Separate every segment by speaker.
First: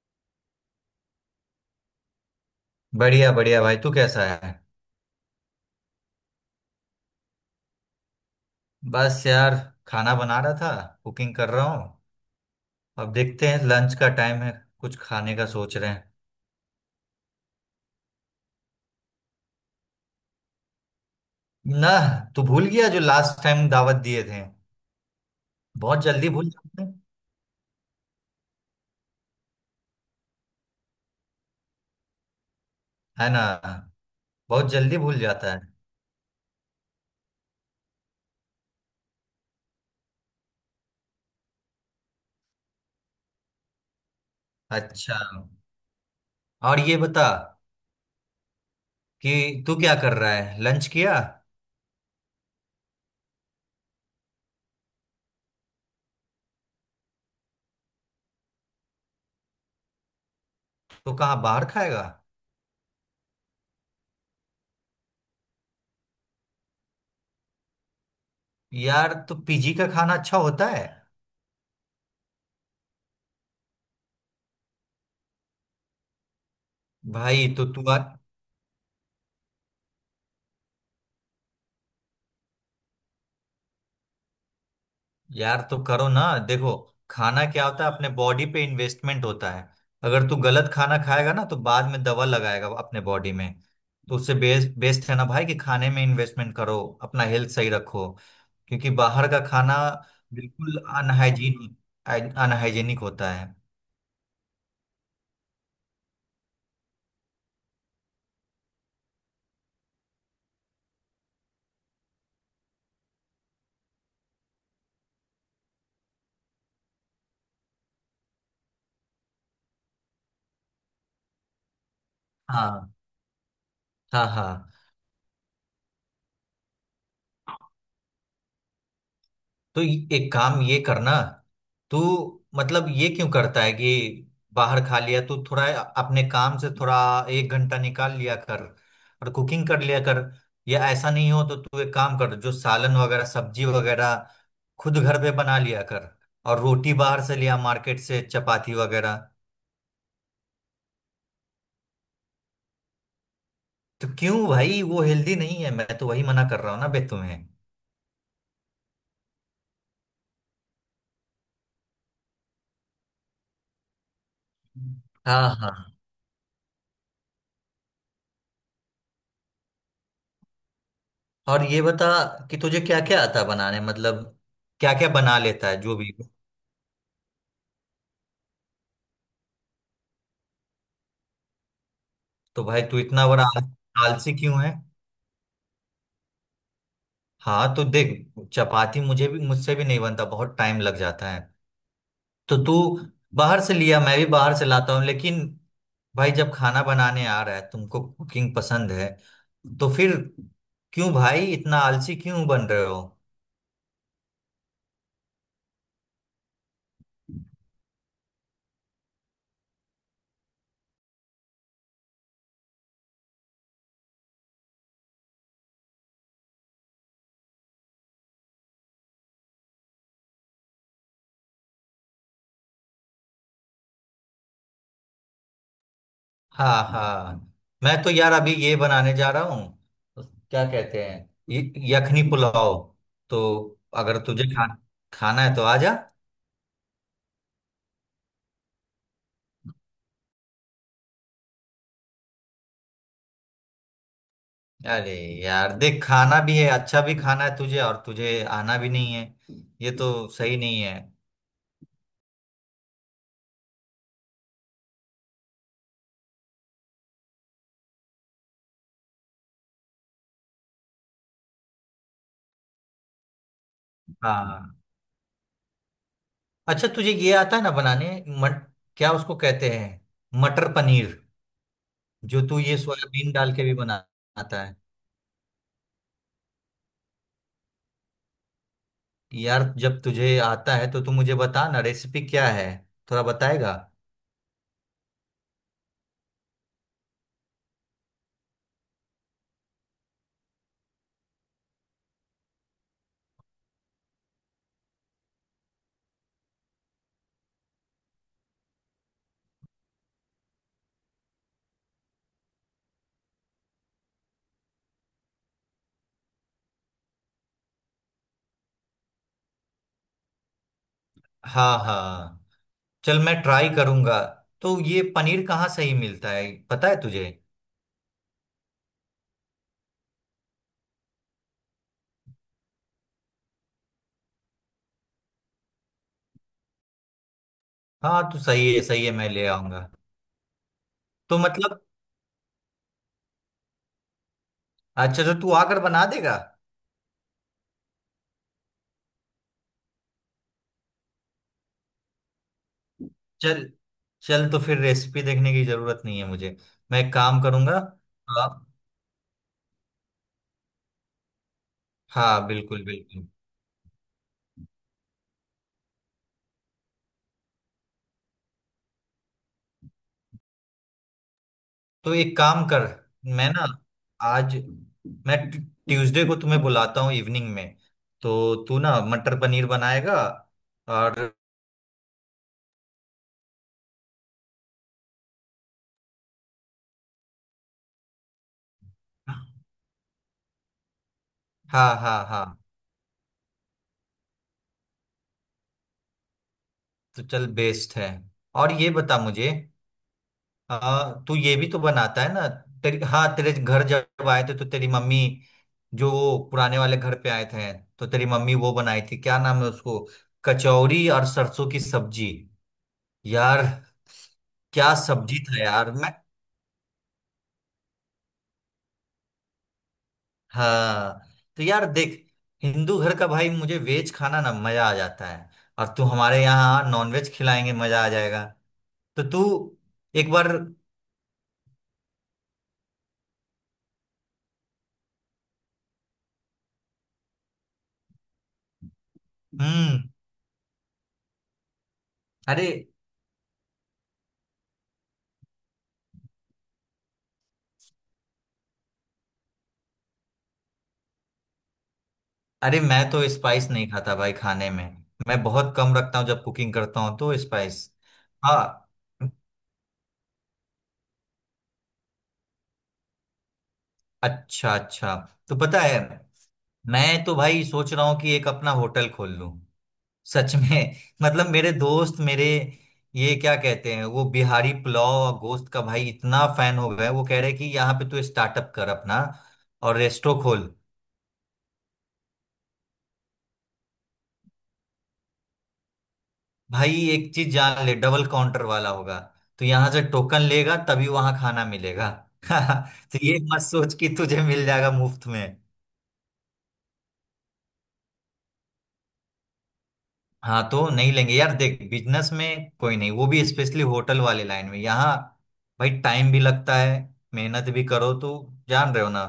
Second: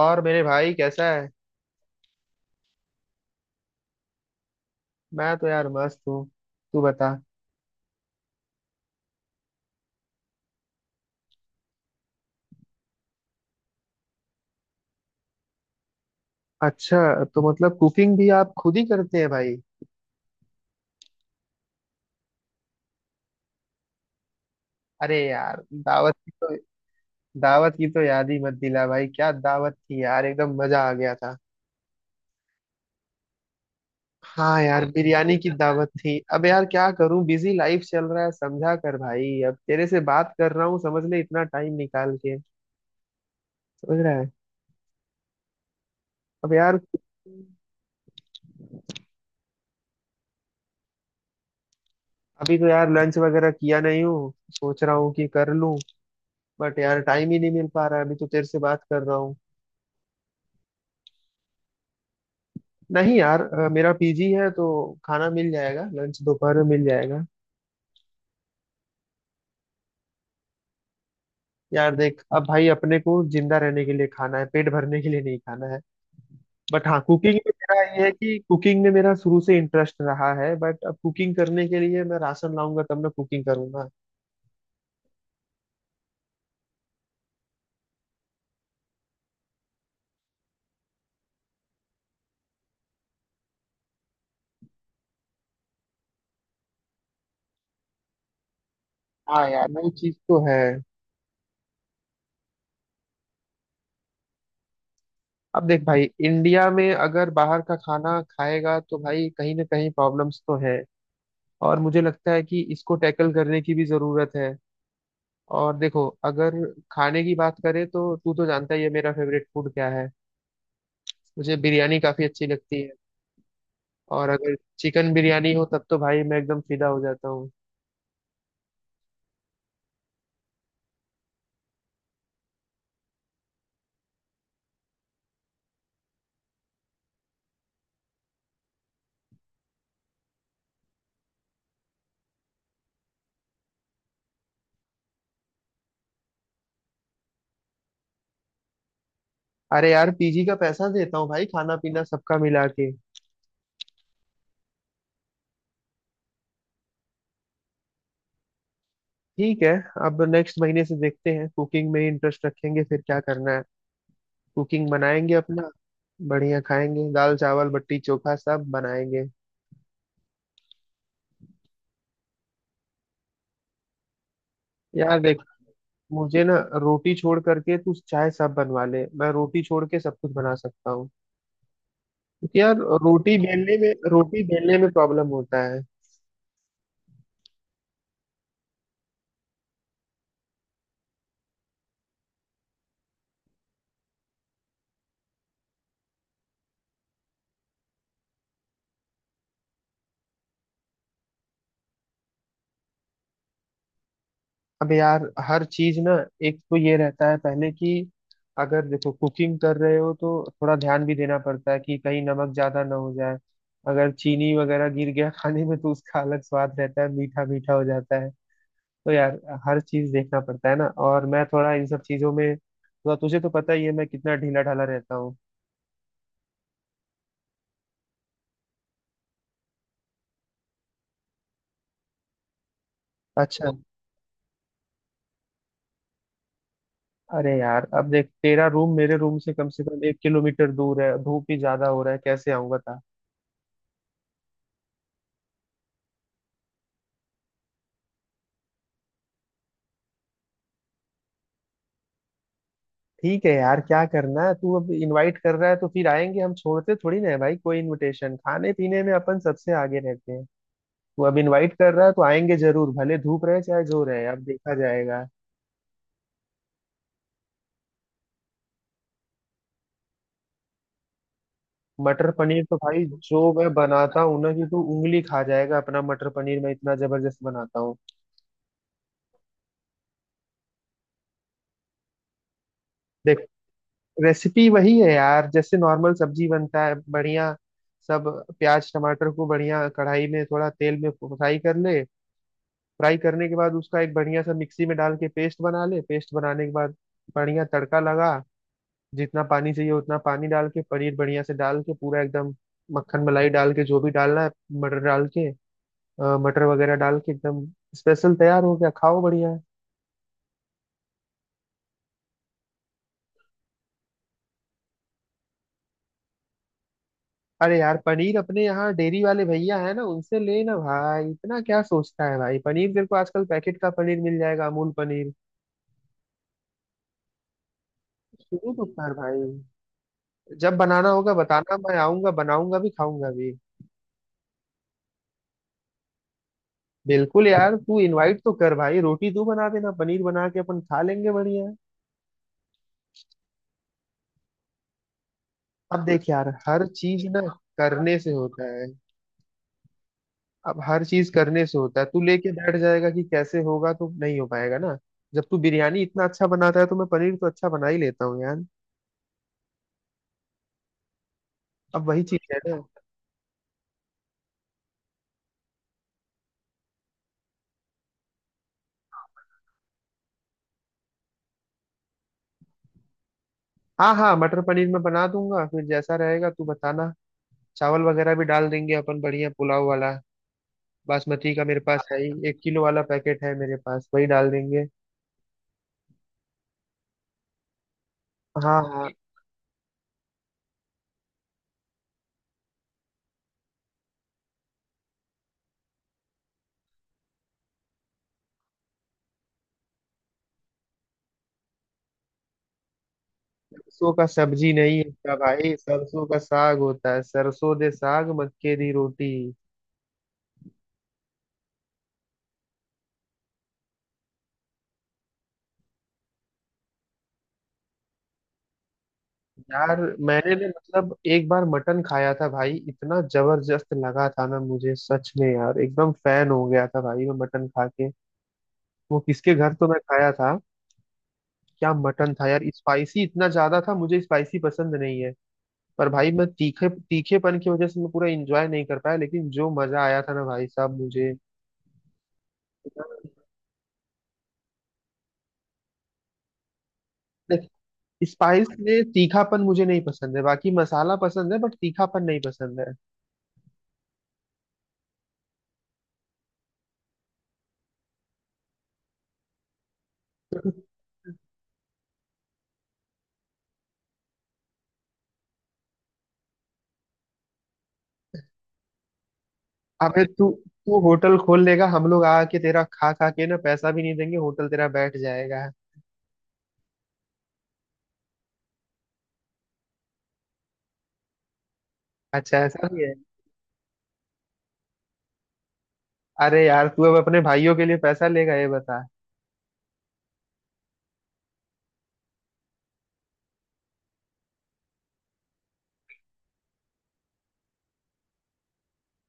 Speaker 1: और मेरे भाई कैसा है।
Speaker 2: बढ़िया बढ़िया भाई, तू कैसा है।
Speaker 1: मैं तो यार मस्त हूँ। तू बता।
Speaker 2: बस यार, खाना बना रहा था। कुकिंग कर रहा हूँ। अब देखते हैं, लंच का टाइम है, कुछ खाने का सोच रहे हैं।
Speaker 1: अच्छा, तो मतलब कुकिंग भी आप खुद ही करते हैं भाई?
Speaker 2: ना, तू भूल गया जो लास्ट टाइम दावत दिए थे।
Speaker 1: अरे यार,
Speaker 2: बहुत
Speaker 1: दावत
Speaker 2: जल्दी
Speaker 1: की
Speaker 2: भूल
Speaker 1: तो
Speaker 2: जाते हैं।
Speaker 1: दावत की तो याद ही मत दिला भाई। क्या दावत थी यार, एकदम मजा आ गया था।
Speaker 2: है ना।
Speaker 1: हाँ
Speaker 2: बहुत
Speaker 1: यार,
Speaker 2: जल्दी भूल
Speaker 1: बिरयानी की
Speaker 2: जाता है।
Speaker 1: दावत थी। अब यार क्या करूं, बिजी लाइफ चल रहा है, समझा कर भाई। अब तेरे से बात कर रहा हूँ समझ ले, इतना टाइम निकाल के। समझ रहा है।
Speaker 2: अच्छा।
Speaker 1: अब यार।
Speaker 2: और ये बता कि तू क्या कर रहा है, लंच किया।
Speaker 1: अभी तो यार लंच वगैरह किया नहीं हूँ, सोच रहा हूँ कि कर लूं। बट यार, टाइम ही नहीं मिल पा रहा है, अभी तो तेरे से बात कर रहा हूँ।
Speaker 2: तो कहाँ बाहर खाएगा।
Speaker 1: नहीं यार, मेरा पीजी है तो खाना मिल जाएगा, लंच दोपहर में मिल जाएगा।
Speaker 2: यार तो पीजी का खाना अच्छा होता है।
Speaker 1: यार देख, अब भाई अपने को जिंदा रहने के लिए खाना है, पेट भरने के लिए नहीं खाना है। बट हाँ, कुकिंग
Speaker 2: भाई
Speaker 1: में
Speaker 2: तो
Speaker 1: मेरा
Speaker 2: तू आ।
Speaker 1: ये है कि कुकिंग में मेरा शुरू से इंटरेस्ट रहा है। बट अब कुकिंग करने के लिए मैं राशन लाऊंगा तब मैं कुकिंग करूंगा।
Speaker 2: यार तो करो ना। देखो, खाना क्या होता है, अपने बॉडी पे इन्वेस्टमेंट होता है। अगर तू गलत खाना खाएगा ना, तो बाद में दवा लगाएगा अपने बॉडी में। तो उससे बेस्ट बेस्ट है ना भाई, कि खाने में इन्वेस्टमेंट करो, अपना हेल्थ सही रखो। क्योंकि बाहर का
Speaker 1: हाँ यार,
Speaker 2: खाना
Speaker 1: वो चीज तो है।
Speaker 2: बिल्कुल अनहाइजीनिक अनहाइजीनिक होता है।
Speaker 1: अब देख भाई, इंडिया में अगर बाहर का खाना खाएगा तो भाई कहीं ना कहीं प्रॉब्लम्स तो है। और मुझे लगता है कि इसको टैकल करने की भी जरूरत है। और देखो, अगर खाने की बात करें तो तू तो जानता ही है मेरा फेवरेट फूड क्या है। मुझे बिरयानी काफी अच्छी लगती है।
Speaker 2: हाँ, हाँ,
Speaker 1: और अगर
Speaker 2: हाँ।
Speaker 1: चिकन बिरयानी हो तब तो भाई मैं एकदम फिदा हो जाता हूँ।
Speaker 2: तो एक काम ये करना। तू, मतलब ये क्यों करता है कि बाहर खा लिया तू थोड़ा, अपने काम से थोड़ा एक घंटा निकाल लिया कर और कुकिंग कर लिया कर। या ऐसा नहीं हो तो तू एक काम कर, जो सालन वगैरह सब्जी वगैरह खुद घर पे बना लिया कर, और रोटी बाहर से लिया मार्केट से, चपाती वगैरह।
Speaker 1: अरे यार, पीजी का पैसा देता हूँ भाई, खाना पीना सबका मिला के।
Speaker 2: तो क्यों भाई, वो हेल्दी नहीं है, मैं तो वही मना कर रहा हूँ ना बे तुम्हें।
Speaker 1: ठीक है। अब नेक्स्ट महीने से देखते हैं, कुकिंग में इंटरेस्ट रखेंगे फिर क्या करना है। कुकिंग बनाएंगे
Speaker 2: हाँ
Speaker 1: अपना।
Speaker 2: हाँ।
Speaker 1: बढ़िया खाएंगे, दाल चावल बट्टी चोखा सब बनाएंगे।
Speaker 2: और ये बता कि तुझे क्या क्या आता है बनाने, मतलब क्या क्या
Speaker 1: यार
Speaker 2: बना
Speaker 1: देख,
Speaker 2: लेता है जो भी।
Speaker 1: मुझे ना रोटी छोड़ करके तू चाहे सब बनवा ले, मैं रोटी छोड़ के सब कुछ बना सकता हूँ। क्योंकि
Speaker 2: तो
Speaker 1: यार
Speaker 2: भाई तू इतना
Speaker 1: रोटी
Speaker 2: बड़ा
Speaker 1: बेलने में
Speaker 2: आलसी
Speaker 1: रोटी
Speaker 2: क्यों है।
Speaker 1: बेलने में प्रॉब्लम होता है।
Speaker 2: हाँ तो देख, चपाती मुझे भी मुझसे भी नहीं बनता, बहुत टाइम लग जाता है। तो तू बाहर से लिया, मैं भी बाहर से लाता हूँ, लेकिन भाई जब खाना बनाने आ रहा है, तुमको कुकिंग पसंद है, तो फिर क्यों भाई, इतना आलसी क्यों बन रहे हो।
Speaker 1: अब यार हर चीज ना, एक तो ये रहता है पहले कि अगर देखो कुकिंग कर रहे हो तो थोड़ा ध्यान भी देना पड़ता है कि कहीं नमक ज्यादा ना हो जाए। अगर चीनी वगैरह गिर गया खाने में तो उसका अलग स्वाद रहता है, मीठा मीठा हो जाता है। तो यार हर चीज देखना पड़ता है ना। और मैं थोड़ा इन सब चीजों में थोड़ा, तुझे तो पता ही है मैं कितना ढीला ढाला रहता हूँ।
Speaker 2: हाँ हाँ। मैं तो यार अभी ये बनाने जा रहा हूँ, क्या कहते हैं, यखनी पुलाव। तो
Speaker 1: अच्छा।
Speaker 2: अगर खाना है तो आ जा।
Speaker 1: अरे यार, अब देख तेरा रूम मेरे रूम से कम 1 किलोमीटर दूर है, धूप भी ज्यादा हो रहा है, कैसे आऊंगा था।
Speaker 2: अरे यार देख, खाना भी है, अच्छा भी खाना है तुझे, और तुझे आना भी नहीं है। ये तो सही नहीं है।
Speaker 1: ठीक है यार, क्या करना है, तू अब इनवाइट कर रहा है तो फिर आएंगे। हम छोड़ते थोड़ी ना है भाई कोई इनविटेशन, खाने पीने में अपन सबसे आगे रहते हैं। तू अब इनवाइट कर रहा है तो आएंगे जरूर, भले धूप रहे चाहे जो रहे, अब देखा
Speaker 2: हाँ।
Speaker 1: जाएगा।
Speaker 2: अच्छा तुझे ये आता है ना बनाने, मट क्या उसको कहते हैं, मटर पनीर।
Speaker 1: मटर
Speaker 2: जो तू
Speaker 1: पनीर तो
Speaker 2: ये
Speaker 1: भाई
Speaker 2: सोयाबीन
Speaker 1: जो
Speaker 2: डाल के
Speaker 1: मैं
Speaker 2: भी
Speaker 1: बनाता हूँ ना
Speaker 2: बनाता
Speaker 1: कि
Speaker 2: है।
Speaker 1: तू उंगली खा जाएगा, अपना मटर पनीर मैं इतना जबरदस्त बनाता हूँ।
Speaker 2: यार जब तुझे आता है तो तू मुझे बता ना, रेसिपी क्या है, थोड़ा
Speaker 1: देख,
Speaker 2: बताएगा।
Speaker 1: रेसिपी वही है यार जैसे नॉर्मल सब्जी बनता है बढ़िया। सब प्याज टमाटर को बढ़िया कढ़ाई में थोड़ा तेल में फ्राई कर ले। फ्राई करने के बाद उसका एक बढ़िया सा मिक्सी में डाल के पेस्ट बना ले। पेस्ट बनाने के बाद बढ़िया तड़का लगा। जितना पानी चाहिए उतना पानी डाल के, पनीर बढ़िया से डाल के पूरा एकदम मक्खन मलाई डाल के जो भी डालना है, मटर डाल के मटर वगैरह डाल के एकदम स्पेशल तैयार हो गया, खाओ बढ़िया।
Speaker 2: हाँ हाँ, चल मैं ट्राई करूंगा। तो ये पनीर कहाँ सही मिलता है, पता है तुझे।
Speaker 1: अरे यार, पनीर अपने यहाँ डेयरी वाले भैया है ना, उनसे ले ना भाई, इतना क्या सोचता है भाई। पनीर तेरे को आजकल पैकेट का पनीर मिल जाएगा, अमूल पनीर।
Speaker 2: हाँ तो
Speaker 1: शुरू
Speaker 2: सही है,
Speaker 1: तो
Speaker 2: सही है,
Speaker 1: कर
Speaker 2: मैं
Speaker 1: भाई,
Speaker 2: ले आऊंगा।
Speaker 1: जब बनाना होगा
Speaker 2: तो
Speaker 1: बताना,
Speaker 2: मतलब
Speaker 1: मैं आऊंगा, बनाऊंगा भी खाऊंगा भी।
Speaker 2: अच्छा, तो तू आकर बना देगा।
Speaker 1: बिल्कुल यार, तू इनवाइट तो कर भाई, रोटी तू बना देना, पनीर बना के अपन खा लेंगे बढ़िया।
Speaker 2: चल, चल तो फिर रेसिपी देखने की जरूरत
Speaker 1: अब
Speaker 2: नहीं है
Speaker 1: देख यार,
Speaker 2: मुझे।
Speaker 1: हर
Speaker 2: मैं एक
Speaker 1: चीज ना
Speaker 2: काम करूंगा
Speaker 1: करने से
Speaker 2: तो आप।
Speaker 1: होता है। अब हर चीज करने से होता है, तू
Speaker 2: हाँ
Speaker 1: लेके बैठ
Speaker 2: बिल्कुल
Speaker 1: जाएगा कि
Speaker 2: बिल्कुल।
Speaker 1: कैसे होगा तो नहीं हो पाएगा ना। जब तू बिरयानी इतना अच्छा बनाता है तो मैं पनीर तो अच्छा बना ही लेता हूँ यार। अब
Speaker 2: तो
Speaker 1: वही
Speaker 2: एक
Speaker 1: चीज
Speaker 2: काम
Speaker 1: है।
Speaker 2: कर, मैं ना, आज, मैं ट्यूसडे को तुम्हें बुलाता हूँ इवनिंग में। तो तू ना मटर पनीर बनाएगा। और
Speaker 1: हाँ हाँ, मटर पनीर मैं बना दूंगा, फिर जैसा रहेगा तू बताना। चावल वगैरह भी डाल देंगे अपन, बढ़िया पुलाव वाला। बासमती का मेरे
Speaker 2: हाँ
Speaker 1: पास है
Speaker 2: हाँ
Speaker 1: ही,
Speaker 2: हाँ।
Speaker 1: 1 किलो वाला पैकेट है मेरे पास, वही डाल देंगे।
Speaker 2: तो चल बेस्ट है। और
Speaker 1: हाँ
Speaker 2: ये
Speaker 1: हाँ।
Speaker 2: बता मुझे, हाँ, तू ये भी तो बनाता है ना। तेरी, हाँ, तेरे घर जब आए थे तो तेरी मम्मी, जो वो पुराने वाले घर पे आए थे, तो तेरी मम्मी वो बनाई थी, क्या नाम है उसको, कचौरी और सरसों की सब्जी। यार
Speaker 1: सरसों का सब्जी
Speaker 2: क्या
Speaker 1: नहीं होता
Speaker 2: सब्जी था
Speaker 1: भाई,
Speaker 2: यार मैं।
Speaker 1: सरसों का साग होता है। सरसों दे साग, मक्के दी रोटी।
Speaker 2: हाँ। तो यार देख, हिंदू घर का भाई, मुझे वेज खाना ना मजा आ जाता है। और तू हमारे यहाँ नॉनवेज खिलाएंगे, मजा आ जाएगा। तो तू
Speaker 1: यार,
Speaker 2: एक बार।
Speaker 1: मैंने ना मतलब एक बार मटन खाया था भाई, इतना जबरदस्त लगा था ना मुझे, सच में यार, एकदम फैन हो गया था भाई मैं मटन खा के। वो किसके घर तो मैं
Speaker 2: हम्म।
Speaker 1: खाया था। क्या मटन था यार,
Speaker 2: अरे
Speaker 1: स्पाइसी इतना ज्यादा था, मुझे स्पाइसी पसंद नहीं है। पर भाई मैं तीखे तीखेपन की वजह से मैं पूरा एंजॉय नहीं कर पाया, लेकिन जो मजा आया था ना भाई साहब मुझे।
Speaker 2: अरे मैं तो स्पाइस नहीं खाता भाई खाने में, मैं बहुत कम रखता हूँ जब कुकिंग करता हूँ तो
Speaker 1: देख,
Speaker 2: स्पाइस।
Speaker 1: स्पाइस
Speaker 2: हाँ।
Speaker 1: में तीखापन मुझे नहीं पसंद है, बाकी मसाला पसंद है, बट तीखापन नहीं पसंद है।
Speaker 2: अच्छा अच्छा। तो पता है, मैं तो भाई सोच रहा हूँ कि एक अपना होटल खोल लूँ, सच में। मतलब मेरे दोस्त, मेरे ये क्या कहते हैं, वो बिहारी पुलाव और गोश्त का भाई इतना फैन हो गया है, वो कह रहे हैं कि यहाँ पे तू स्टार्टअप कर अपना और
Speaker 1: अबे
Speaker 2: रेस्टो
Speaker 1: तू
Speaker 2: खोल।
Speaker 1: तू होटल खोल लेगा, हम लोग आके तेरा खा खा के ना पैसा भी नहीं देंगे, होटल तेरा बैठ जाएगा।
Speaker 2: भाई एक चीज जान ले, डबल काउंटर वाला होगा, तो यहाँ से टोकन लेगा तभी वहां खाना मिलेगा।
Speaker 1: अच्छा, ऐसा भी है?
Speaker 2: तो ये मत सोच कि तुझे मिल जाएगा मुफ्त में।
Speaker 1: अरे यार, तू अब अपने भाइयों के लिए पैसा लेगा, ये बता?
Speaker 2: हाँ तो नहीं लेंगे यार, देख बिजनेस में कोई नहीं, वो भी स्पेशली होटल वाले लाइन में यहाँ, भाई टाइम भी लगता है, मेहनत भी करो तो, जान रहे हो ना।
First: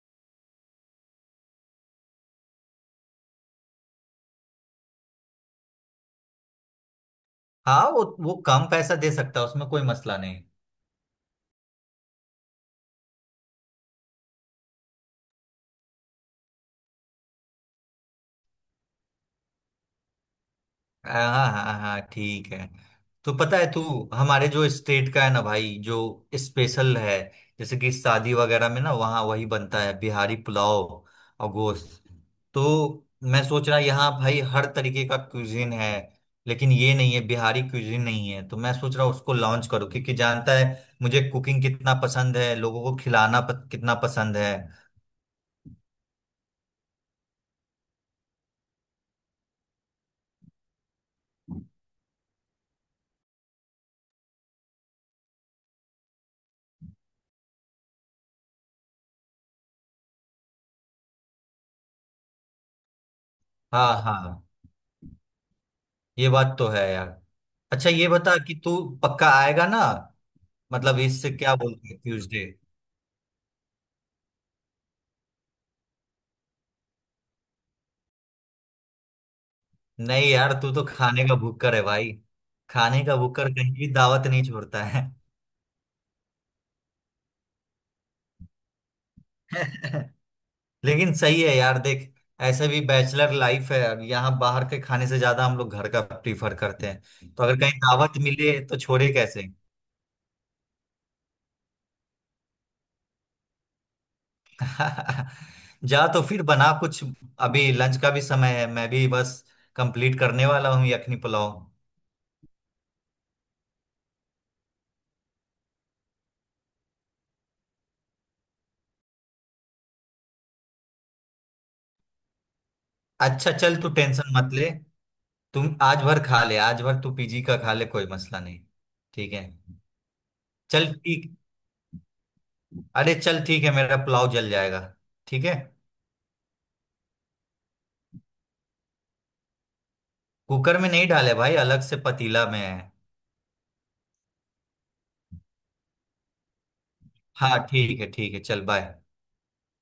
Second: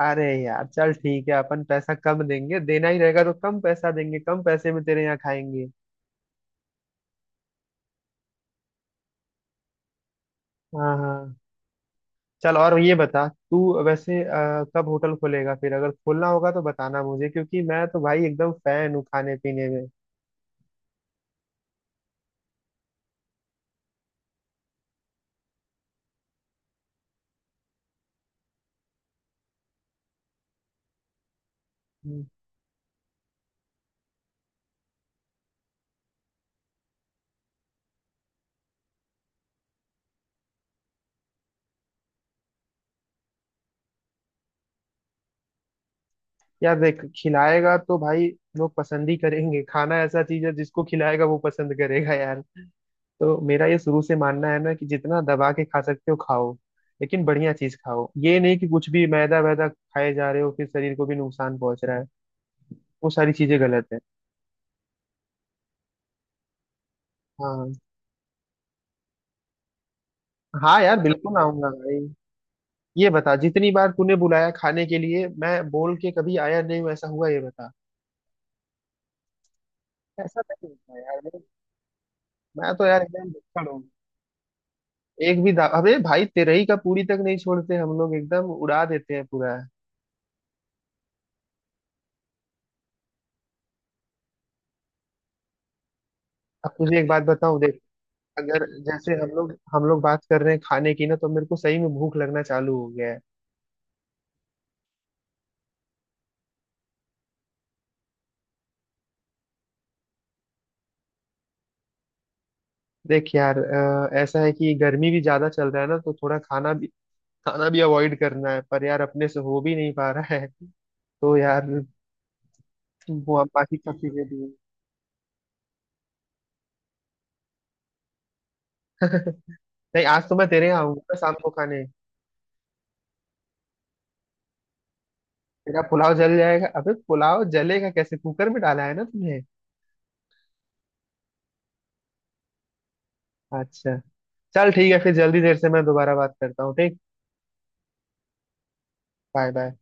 Speaker 1: अरे यार, चल ठीक है, अपन पैसा कम देंगे, देना ही रहेगा तो कम पैसा देंगे, कम पैसे में तेरे यहाँ खाएंगे।
Speaker 2: हाँ वो कम पैसा दे सकता है, उसमें कोई मसला नहीं।
Speaker 1: हाँ हाँ। चल, और ये बता तू वैसे कब होटल खोलेगा फिर, अगर खोलना होगा तो बताना मुझे, क्योंकि मैं तो भाई एकदम फैन हूँ खाने पीने में।
Speaker 2: हाँ हाँ हाँ हाँ, ठीक है। तो पता है तू, हमारे जो स्टेट का है ना भाई, जो स्पेशल है, जैसे कि शादी वगैरह में ना, वहाँ वही बनता है, बिहारी पुलाव और गोश्त।
Speaker 1: हम्म।
Speaker 2: तो मैं सोच रहा, यहाँ भाई हर तरीके का क्यूजिन है, लेकिन ये नहीं है, बिहारी क्यूजिन नहीं है, तो मैं सोच रहा उसको लॉन्च करूँ, क्योंकि जानता है मुझे कुकिंग कितना पसंद है, लोगों को खिलाना कितना पसंद है।
Speaker 1: यार देख, खिलाएगा तो भाई लोग पसंद ही करेंगे। खाना ऐसा चीज है जिसको खिलाएगा वो पसंद करेगा यार। तो मेरा ये शुरू से मानना है ना कि जितना दबा के खा सकते हो खाओ, लेकिन बढ़िया चीज खाओ। ये नहीं कि कुछ भी मैदा वैदा खाए जा रहे हो, फिर शरीर को भी नुकसान पहुंच रहा है, वो सारी चीजें गलत
Speaker 2: हाँ
Speaker 1: है।
Speaker 2: हाँ, ये बात तो है यार।
Speaker 1: हाँ।
Speaker 2: अच्छा ये बता कि तू पक्का आएगा ना।
Speaker 1: हाँ
Speaker 2: मतलब
Speaker 1: यार,
Speaker 2: इससे
Speaker 1: बिल्कुल
Speaker 2: क्या
Speaker 1: आऊंगा
Speaker 2: बोलते हैं,
Speaker 1: भाई।
Speaker 2: ट्यूसडे।
Speaker 1: ये बता, जितनी बार तूने बुलाया खाने के लिए, मैं बोल के कभी आया नहीं हूँ ऐसा हुआ ये बता।
Speaker 2: नहीं
Speaker 1: ऐसा
Speaker 2: यार,
Speaker 1: नहीं
Speaker 2: तू तो
Speaker 1: होता यार।
Speaker 2: खाने का
Speaker 1: मैं
Speaker 2: भुक्कर है भाई,
Speaker 1: मैं तो यार
Speaker 2: खाने का
Speaker 1: एकदम
Speaker 2: भुक्कर,
Speaker 1: भुक्कड़
Speaker 2: कहीं
Speaker 1: हूँ।
Speaker 2: भी दावत नहीं छोड़ता है।
Speaker 1: अबे भाई तेरे ही का पूरी तक नहीं छोड़ते हम लोग, एकदम उड़ा देते हैं पूरा।
Speaker 2: लेकिन सही है यार, देख ऐसे भी बैचलर लाइफ है, अब यहाँ बाहर के खाने से ज्यादा हम लोग घर का प्रीफर
Speaker 1: अब
Speaker 2: करते
Speaker 1: तुझे एक बात
Speaker 2: हैं, तो अगर
Speaker 1: बताऊं देख,
Speaker 2: कहीं दावत मिले
Speaker 1: अगर
Speaker 2: तो छोड़े
Speaker 1: जैसे हम
Speaker 2: कैसे।
Speaker 1: लोग हम लोग बात कर रहे हैं खाने की ना, तो मेरे को सही में भूख लगना चालू हो गया है।
Speaker 2: जा तो फिर बना कुछ, अभी लंच का भी समय है, मैं भी बस कंप्लीट करने वाला हूँ यखनी पुलाव।
Speaker 1: देख यार, ऐसा है कि गर्मी भी ज्यादा चल रहा है ना तो थोड़ा खाना भी अवॉइड करना है, पर यार अपने से हो भी नहीं पा रहा है। तो यार, वो अब
Speaker 2: अच्छा
Speaker 1: बाकी
Speaker 2: चल तू
Speaker 1: सब चीजें
Speaker 2: टेंशन
Speaker 1: भी हैं।
Speaker 2: मत ले, तुम आज भर खा ले, आज भर तू पीजी का खा ले, कोई मसला नहीं। ठीक है,
Speaker 1: नहीं, आज तो मैं तेरे यहाँ
Speaker 2: चल
Speaker 1: आऊंगा ना,
Speaker 2: ठीक।
Speaker 1: शाम को खाने।
Speaker 2: अरे चल ठीक है, मेरा पुलाव जल जाएगा। ठीक है।
Speaker 1: तेरा पुलाव जल जाएगा? अबे पुलाव जलेगा कैसे, कुकर में डाला है ना तुमने?
Speaker 2: कुकर में नहीं डाले भाई, अलग से पतीला में है।
Speaker 1: अच्छा। चल ठीक है, फिर जल्दी देर से मैं दोबारा बात करता हूँ, ठीक।
Speaker 2: हाँ ठीक है, ठीक है, चल बाय।
Speaker 1: Bye bye.